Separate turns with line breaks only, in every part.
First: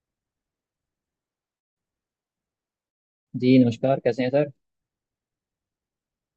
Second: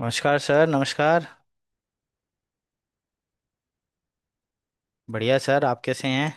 नमस्कार सर, नमस्कार।
जी नमस्कार। कैसे हैं सर?
बढ़िया सर, आप कैसे हैं।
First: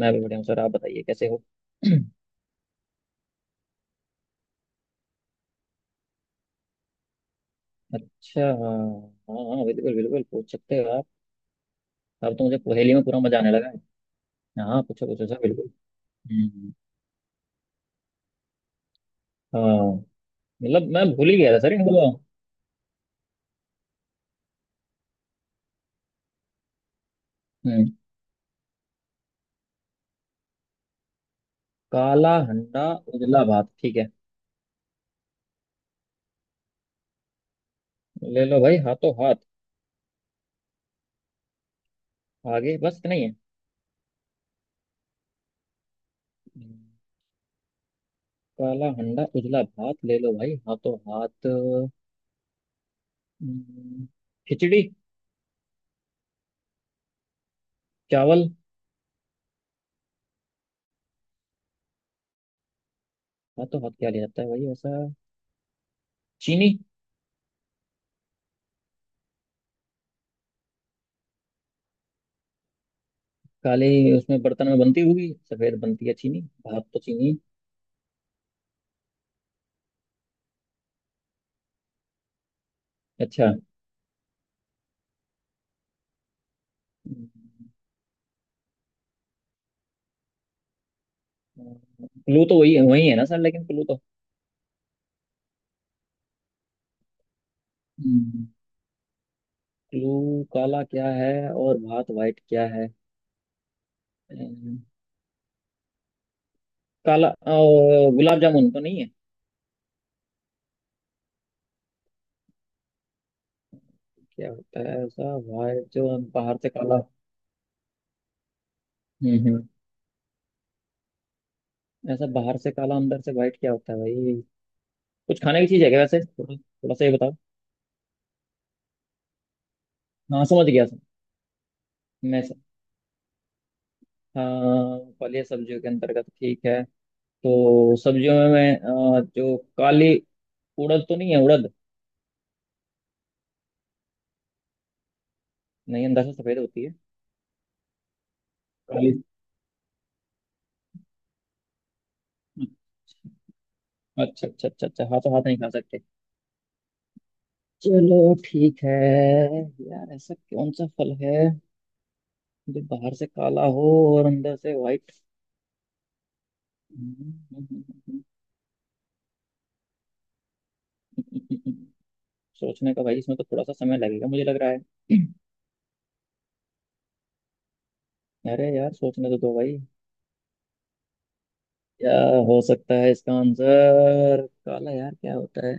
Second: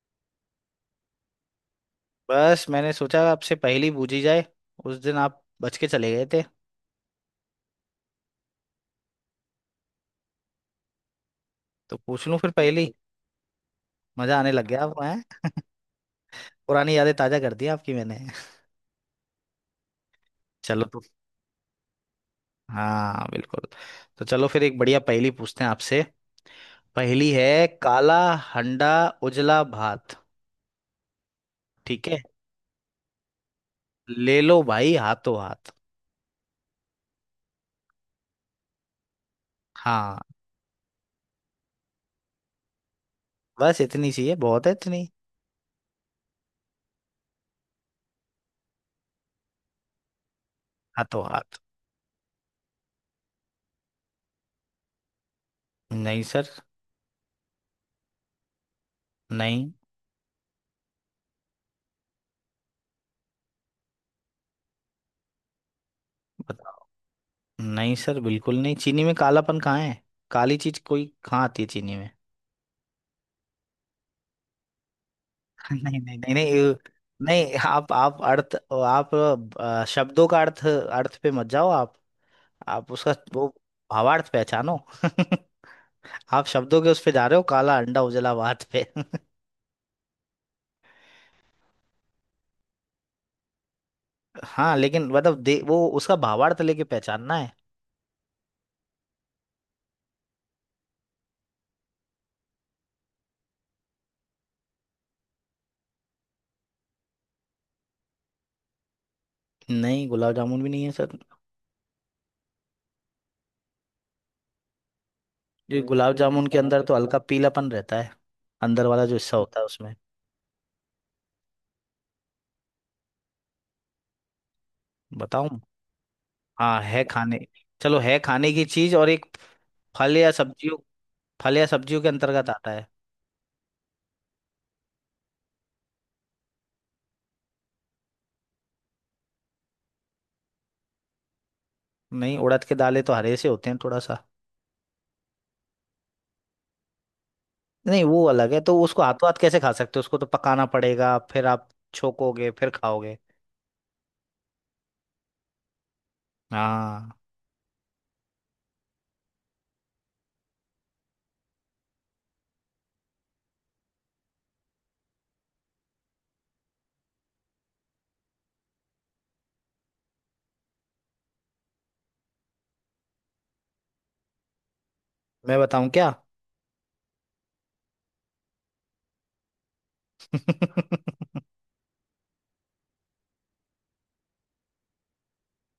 मैं भी बढ़िया हूँ सर। आप बताइए कैसे हो।
बस मैंने सोचा आपसे पहेली पूछी जाए। उस दिन आप बच के चले गए थे।
अच्छा हाँ। हाँ बिल्कुल बिल्कुल, पूछ सकते हो आप।
तो पूछ
अब
लूं
तो
फिर
मुझे
पहेली।
पहेली में पूरा मजा आने लगा है।
मजा आने लग
हाँ
गया आपको
पूछो
हैं।
पूछो सर, बिल्कुल। हम्म।
पुरानी यादें ताजा कर दी आपकी मैंने।
हाँ,
चलो
मतलब
तो।
मैं भूल ही गया था सर इनको तो।
हाँ बिल्कुल। तो चलो फिर एक बढ़िया पहेली पूछते हैं आपसे। पहेली है
हम्म।
काला हंडा उजला भात, ठीक है।
काला हंडा उजला भात। ठीक है।
ले लो भाई हाथों हाथ।
ले लो भाई हाथों हाथ।
हाँ,
आगे बस इतना ही है।
बस इतनी सी है, बहुत है इतनी।
हम्म। काला हंडा उजला भात, ले लो भाई हाथों
हाथों
हाथ।
हाथ।
हम्म। खिचड़ी।
नहीं सर।
चावल।
नहीं।
हाथों हाथ क्या ले जाता है भाई ऐसा? चीनी।
बताओ। नहीं सर, बिल्कुल नहीं। चीनी में कालापन कहाँ है। काली चीज कोई कहाँ आती है चीनी में।
काली। उसमें बर्तन में बनती होगी, सफेद
नहीं
बनती है
नहीं नहीं
चीनी।
नहीं।
भाप तो चीनी।
नहीं, आप अर्थ, आप शब्दों का अर्थ अर्थ पे मत जाओ आप। आप उसका वो
अच्छा।
भावार्थ पहचानो। आप शब्दों के उस पे जा रहे हो, काला अंडा उजला भात पे।
क्लू तो वही वही है ना सर, लेकिन क्लू तो।
हाँ लेकिन मतलब दे, वो उसका भावार्थ लेके पहचानना है।
क्लू। काला क्या है और भात वाइट क्या है? अम्म, काला गुलाब जामुन तो नहीं है?
नहीं, गुलाब जामुन भी नहीं है सर।
क्या होता है ऐसा,
ये
वाइट
गुलाब
जो
जामुन
बाहर
के
से
अंदर तो
काला?
हल्का पीलापन रहता है, अंदर वाला जो हिस्सा होता है
हम्म।
उसमें।
ऐसा बाहर से काला अंदर से वाइट क्या होता है भाई? कुछ
बताऊं।
खाने की चीज है क्या वैसे? थोड़ा
हाँ
थोड़ा
है
सा ये बताओ।
खाने। चलो है खाने की चीज, और एक फल या
हाँ समझ
सब्जियों,
गया सर।
फल या सब्जियों के
मैं
अंतर्गत
सर।
आता है।
हाँ फल या सब्जियों के अंतर्गत, ठीक है। तो सब्जियों में मैं जो काली उड़द तो नहीं है उड़द?
नहीं, उड़द के दालें तो हरे से होते हैं थोड़ा सा।
नहीं, अंदर से सफेद होती है।
नहीं, वो अलग है, तो उसको
काली।
हाथों हाथ कैसे खा सकते हो, उसको तो पकाना पड़ेगा फिर आप छोकोगे फिर खाओगे।
अच्छा अच्छा अच्छा अच्छा, हाँ तो हाथ नहीं खा सकते।
हाँ।
चलो ठीक है। यार ऐसा कौन सा फल है जो बाहर से काला हो और अंदर से व्हाइट? सोचने का भाई इसमें तो, थोड़ा सा समय लगेगा मुझे लग रहा है।
मैं बताऊं क्या।
अरे यार सोचने तो दो भाई। क्या। हो सकता है इसका आंसर काला, यार क्या होता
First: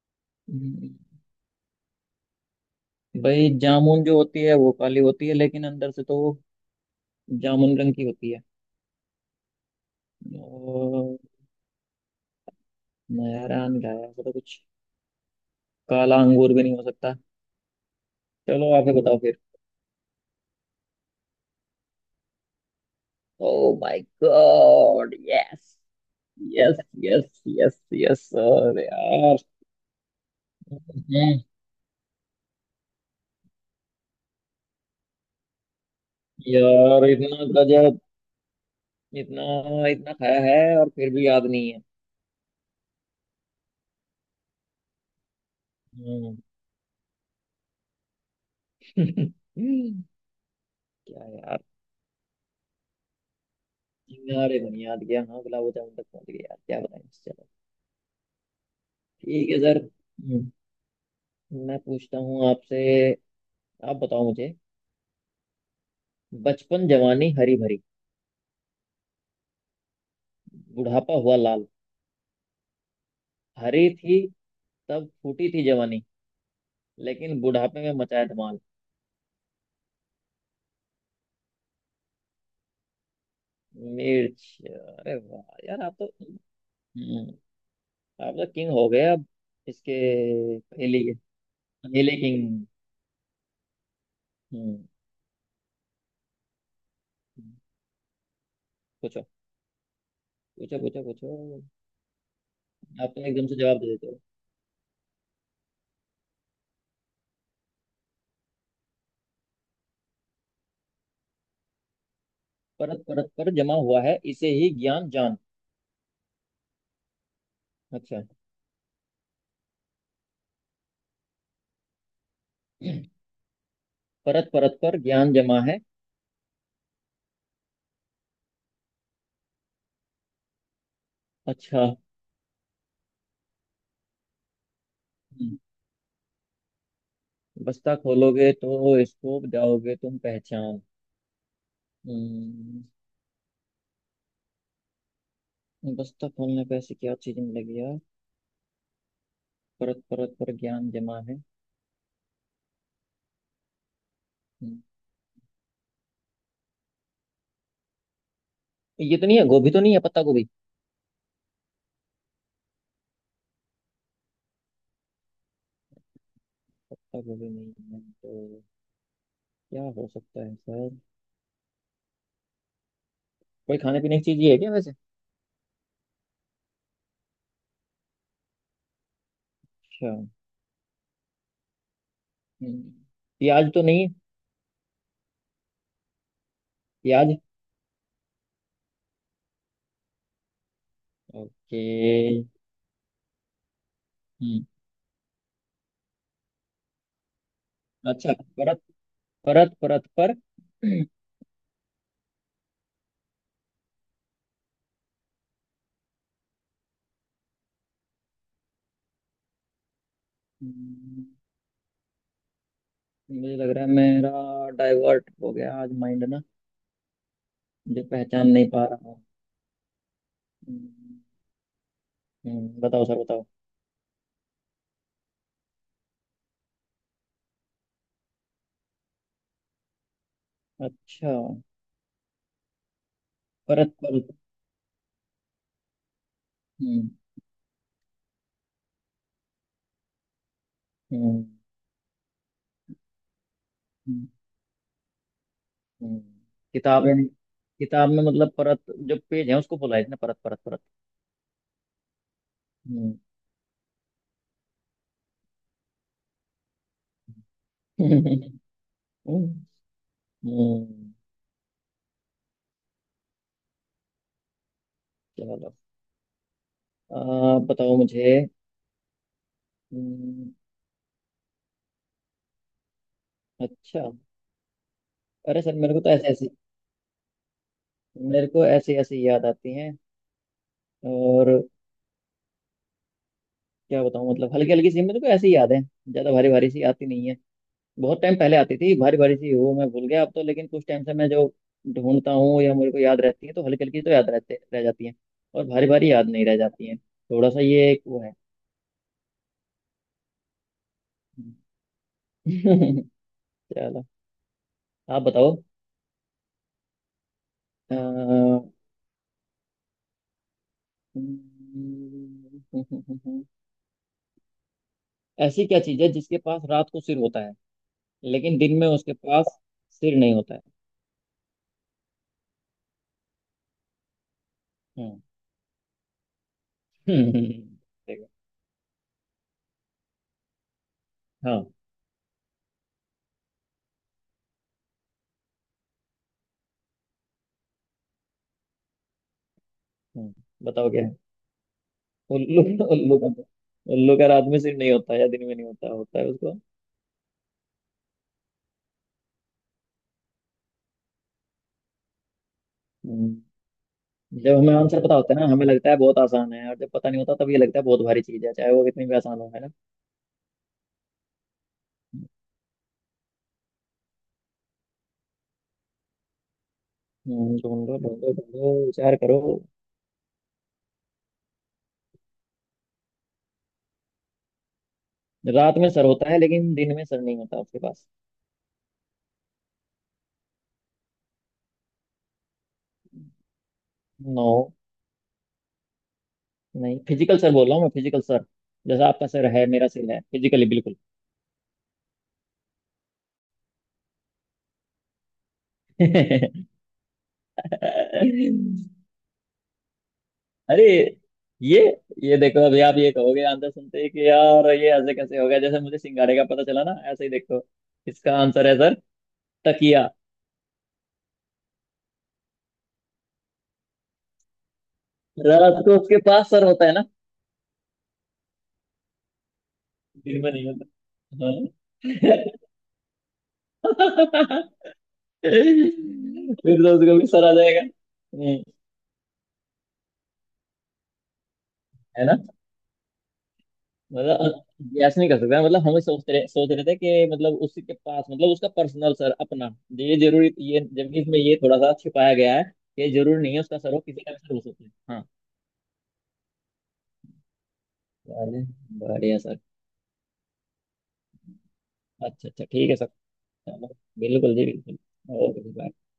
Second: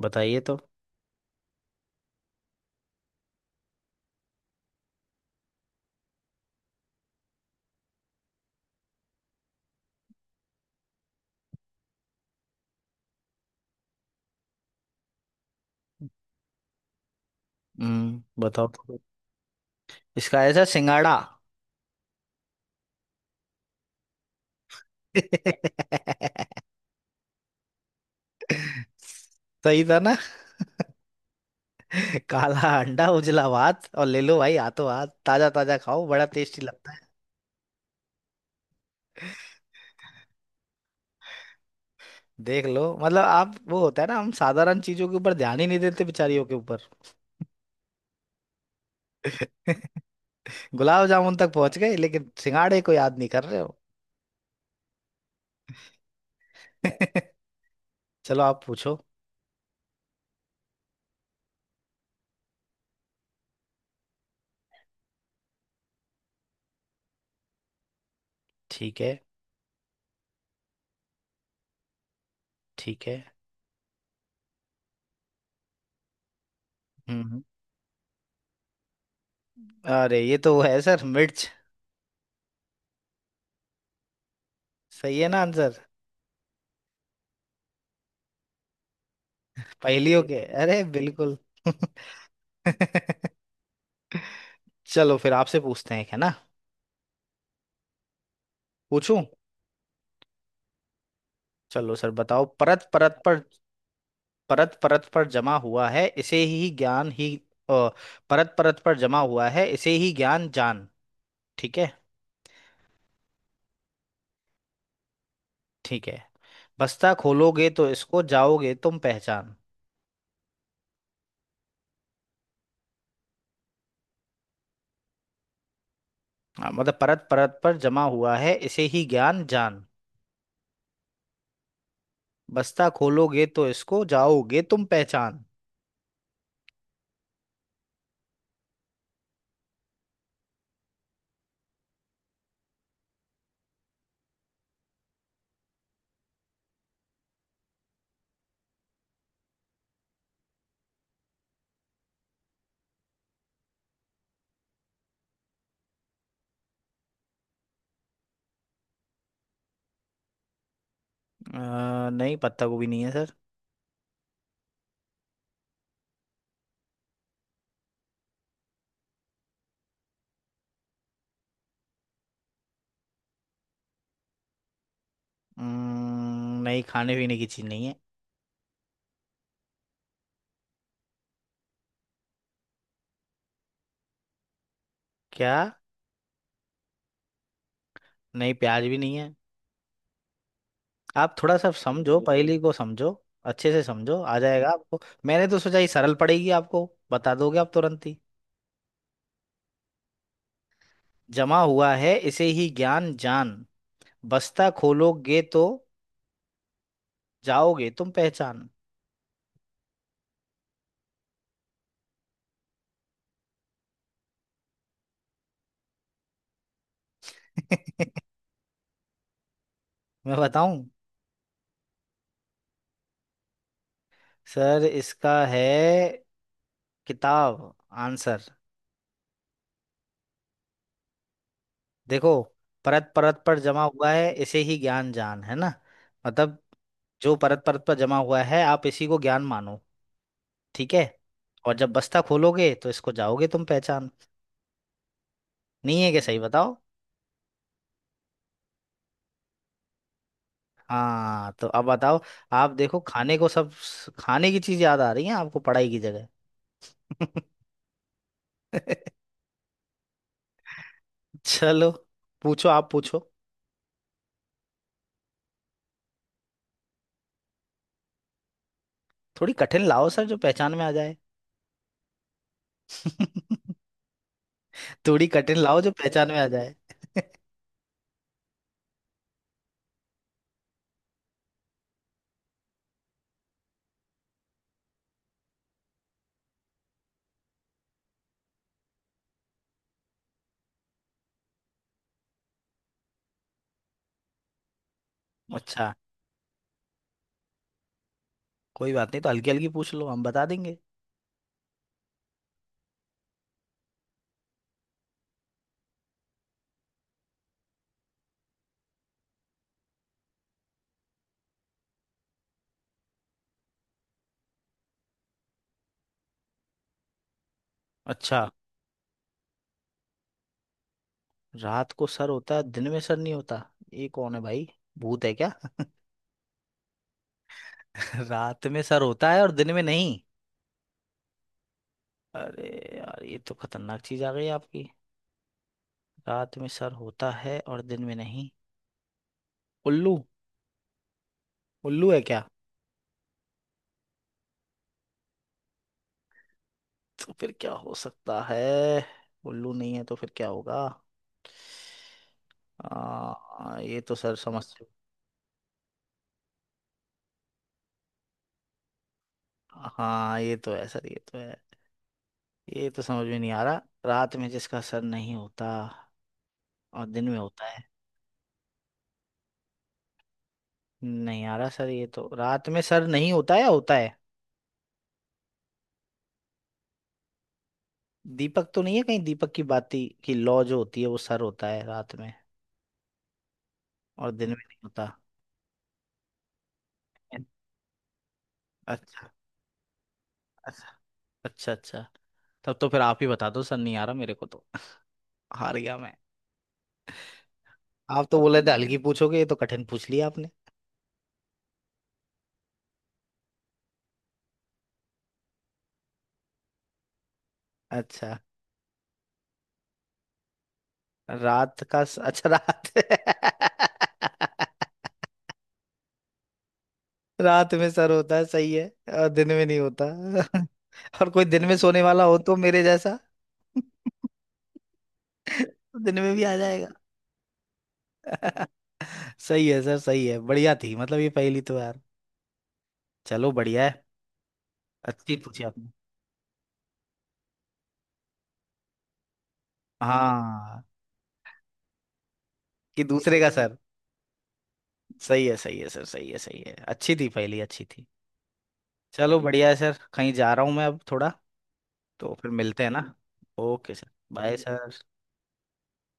बताइए तो।
है? भाई जामुन जो होती है वो काली होती है, लेकिन अंदर से तो वो जामुन रंग की होती है। और नयारा अंधा है ऐसा तो कुछ। काला अंगूर भी नहीं हो सकता।
हम्म, बताओ
चलो आप ही
तो।
बताओ फिर।
इसका ऐसा सिंगाड़ा।
Oh my god yes. Yes. Yes yes yes, अरे यार।
सही था ना।
हम्म।
काला अंडा उजला भात, और ले लो भाई हाथों हाथ, ताजा ताजा खाओ, बड़ा टेस्टी लगता
यार
है।
इतना गजब। इतना। इतना खाया है और फिर भी याद नहीं है।
देख लो, मतलब आप वो होता है ना, हम साधारण चीजों के ऊपर ध्यान ही नहीं देते,
हम्म।
बेचारियों के ऊपर। गुलाब
क्या
जामुन तक
यार।
पहुंच गए लेकिन सिंगाड़े को याद नहीं कर रहे हो।
यार ये नहीं याद गया, हाँ गुलाब जामुन तक पहुंच गया यार, क्या बताएं चलो।
चलो आप पूछो।
ठीक है सर। मैं पूछता हूँ आपसे। आप बताओ मुझे। बचपन जवानी हरी भरी।
ठीक है।
बुढ़ापा हुआ लाल।
ठीक है।
हरी थी, तब फूटी थी जवानी। लेकिन
हम्म।
बुढ़ापे में मचाया धमाल।
अरे ये तो वो है सर, मिर्च।
मिर्च, अरे
सही है ना
वाह
आंसर।
यार आप तो। हम्म। आप तो किंग हो गए अब। इसके
पहेलियों के, अरे
पहले के
बिल्कुल।
पहले किंग। हम्म।
चलो फिर आपसे पूछते हैं है ना, पूछूं।
पूछो। पूछो पूछो पूछो।
चलो सर बताओ।
आप तो एकदम से जवाब दे देते हो।
परत परत पर जमा हुआ है इसे ही ज्ञान ही अ, परत परत पर जमा हुआ है इसे ही ज्ञान जान, ठीक है।
परत परत पर जमा हुआ है इसे ही ज्ञान जान।
ठीक है। बस्ता खोलोगे तो इसको
अच्छा।
जाओगे तुम पहचान।
परत परत पर ज्ञान जमा है।
हाँ, मतलब परत परत पर जमा हुआ है इसे ही ज्ञान जान।
अच्छा।
बस्ता खोलोगे तो इसको जाओगे तुम पहचान।
हम्म। बस्ता खोलोगे तो स्कोप जाओगे तुम पहचान। हम्म। बस्ता खोलने पे ऐसी क्या चीज मिलेगी यार? परत परत पर ज्ञान जमा है। हम्म। ये तो नहीं है, गोभी तो नहीं है पत्ता गोभी?
नहीं, पत्ता गोभी नहीं है सर।
पत्ता गोभी नहीं है तो क्या हो सकता है सर? कोई खाने पीने की चीज ही है क्या वैसे?
नहीं, खाने पीने की चीज नहीं है।
अच्छा। हम्म। प्याज तो नहीं है?
क्या।
प्याज।
नहीं, प्याज भी नहीं है। आप थोड़ा सा
ओके।
समझो, पहेली को समझो। अच्छे से समझो, आ
हम्म।
जाएगा आपको। मैंने तो सोचा ये सरल पड़ेगी आपको, बता दोगे आप तुरंत ही।
अच्छा परत परत परत पर।
जमा हुआ है इसे ही ज्ञान जान, बस्ता खोलोगे तो जाओगे तुम पहचान।
हम्म, मुझे लग रहा है मेरा डाइवर्ट हो गया आज माइंड ना। मुझे पहचान नहीं पा रहा।
मैं बताऊं।
हम्म। बताओ सर बताओ।
सर इसका है किताब आंसर।
अच्छा
देखो, परत परत पर जमा
परत
हुआ है
परत।
इसे ही ज्ञान जान, है ना। मतलब
हम्म।
जो परत परत पर जमा हुआ है, आप इसी को ज्ञान मानो, ठीक है।
हम्म।
और जब बस्ता खोलोगे तो इसको जाओगे तुम पहचान।
हम्म।
नहीं है
हम्म।
क्या, सही बताओ।
किताब यानी किताब में मतलब परत जो पेज है उसको बोला है इसने परत परत परत।
हाँ तो अब बताओ। आप देखो,
हम्म।
खाने को सब, खाने की चीज याद आ रही है आपको पढ़ाई की जगह।
हम्म। हम्म।
चलो पूछो, आप पूछो।
चलो आप बताओ मुझे।
थोड़ी कठिन लाओ सर, जो
हम्म।
पहचान में आ जाए।
अच्छा।
थोड़ी कठिन
अरे सर
लाओ जो
मेरे को तो ऐसे
पहचान में आ
ऐसी
जाए।
मेरे को ऐसी ऐसी याद आती हैं। और क्या बताऊं, मतलब हल्की हल्की सी मेरे को ऐसी याद है। ज्यादा भारी भारी सी आती नहीं है। बहुत टाइम पहले आती थी भारी भारी सी, वो मैं भूल गया अब तो। लेकिन कुछ टाइम से मैं जो ढूंढता हूँ या मेरे को याद रहती है, तो हल्की हल्की तो याद रहते रह जाती है और भारी
अच्छा।
भारी याद नहीं रह जाती है, थोड़ा सा ये एक वो है।
कोई बात नहीं, तो हल्की हल्की पूछ लो, हम बता देंगे।
चलो आप बताओ। अ, ऐसी क्या चीज है जिसके पास रात को सिर होता है,
अच्छा।
लेकिन दिन में उसके पास सिर नहीं होता है?
रात को सर होता है, दिन में सर नहीं होता, ये कौन है भाई,
हम्म।
भूत है क्या।
हम्म। देखो।
रात में सर होता है और दिन में नहीं।
हाँ।
अरे यार ये तो खतरनाक चीज आ गई आपकी। रात में सर होता है और दिन में नहीं, उल्लू।
हम्म, बताओ क्या है?
उल्लू है क्या।
उल्लू। उल्लू का तो, उल्लू का रात में सिर नहीं होता या दिन में नहीं होता होता है उसको?
तो फिर क्या हो सकता है, उल्लू नहीं है तो फिर क्या होगा।
हम्म।
ये तो सर
जब
समझ।
हमें आंसर पता होता है ना हमें लगता है बहुत आसान है, और जब पता नहीं होता तब ये लगता है बहुत भारी चीज है चाहे वो कितनी भी आसान हो, है ना?
हाँ ये तो है सर, ये तो है। ये तो समझ में नहीं आ रहा, रात में जिसका सर नहीं होता और दिन में होता है।
ढूंढो ढूंढो ढूंढो विचार करो।
नहीं आ रहा सर, ये तो रात में सर नहीं होता या होता है।
रात में सर होता है लेकिन दिन में सर नहीं होता आपके पास।
दीपक तो नहीं है कहीं, दीपक की बाती की लौ जो होती है, वो सर होता है रात में और
नो।
दिन में नहीं होता।
नहीं फिजिकल सर बोल रहा हूँ मैं, फिजिकल सर। जैसा आपका
अच्छा
सर है मेरा सिर है फिजिकली
अच्छा
बिल्कुल।
अच्छा अच्छा, तब तो फिर आप ही बता दो सर, नहीं आ रहा मेरे को तो। हार गया मैं। आप तो बोले थे हल्की पूछोगे, ये तो कठिन पूछ लिया आपने।
अरे ये ये देखो अभी आप ये कहोगे आंसर सुनते ही कि यार ये ऐसे कैसे हो गया, जैसे मुझे सिंगाड़े का पता चला ना ऐसे ही देखो।
अच्छा
इसका आंसर है सर। तकिया।
रात का अच्छा रात।
रात को उसके पास सर होता है ना।
रात में सर होता है, सही है, और दिन में नहीं होता।
दिन में नहीं
और कोई
होता।
दिन में सोने
हाँ।
वाला हो तो, मेरे जैसा। तो दिन में भी आ
फिर
जाएगा।
तो उसको भी सर आ जाएगा। हम्म।
सही है सर सही है, बढ़िया थी मतलब ये पहेली तो यार।
है ना?
चलो बढ़िया है।
मतलब, गैस नहीं
अच्छी
कर सकता
पूछी
मतलब
आपने।
हम सोच रहे थे कि मतलब उसी के पास मतलब उसका पर्सनल सर अपना तो ये जरूरी, ये
हाँ,
जबकि इसमें ये थोड़ा सा छिपाया गया है।
कि
ये
दूसरे
जरूरी
का
नहीं है
सर।
उसका सर हो, किसी का भी सर हो सकता है। हाँ।
सही है सर, सही है सही है, अच्छी थी पहेली, अच्छी थी।
चलिए,
चलो
बढ़िया सर।
बढ़िया है सर, कहीं जा रहा हूँ मैं अब थोड़ा, तो
अच्छा
फिर
अच्छा
मिलते हैं
ठीक है सर।
ना।
चलो।
ओके सर,
बिल्कुल
बाय
जी बिल्कुल।
सर।
ओके जी, bye।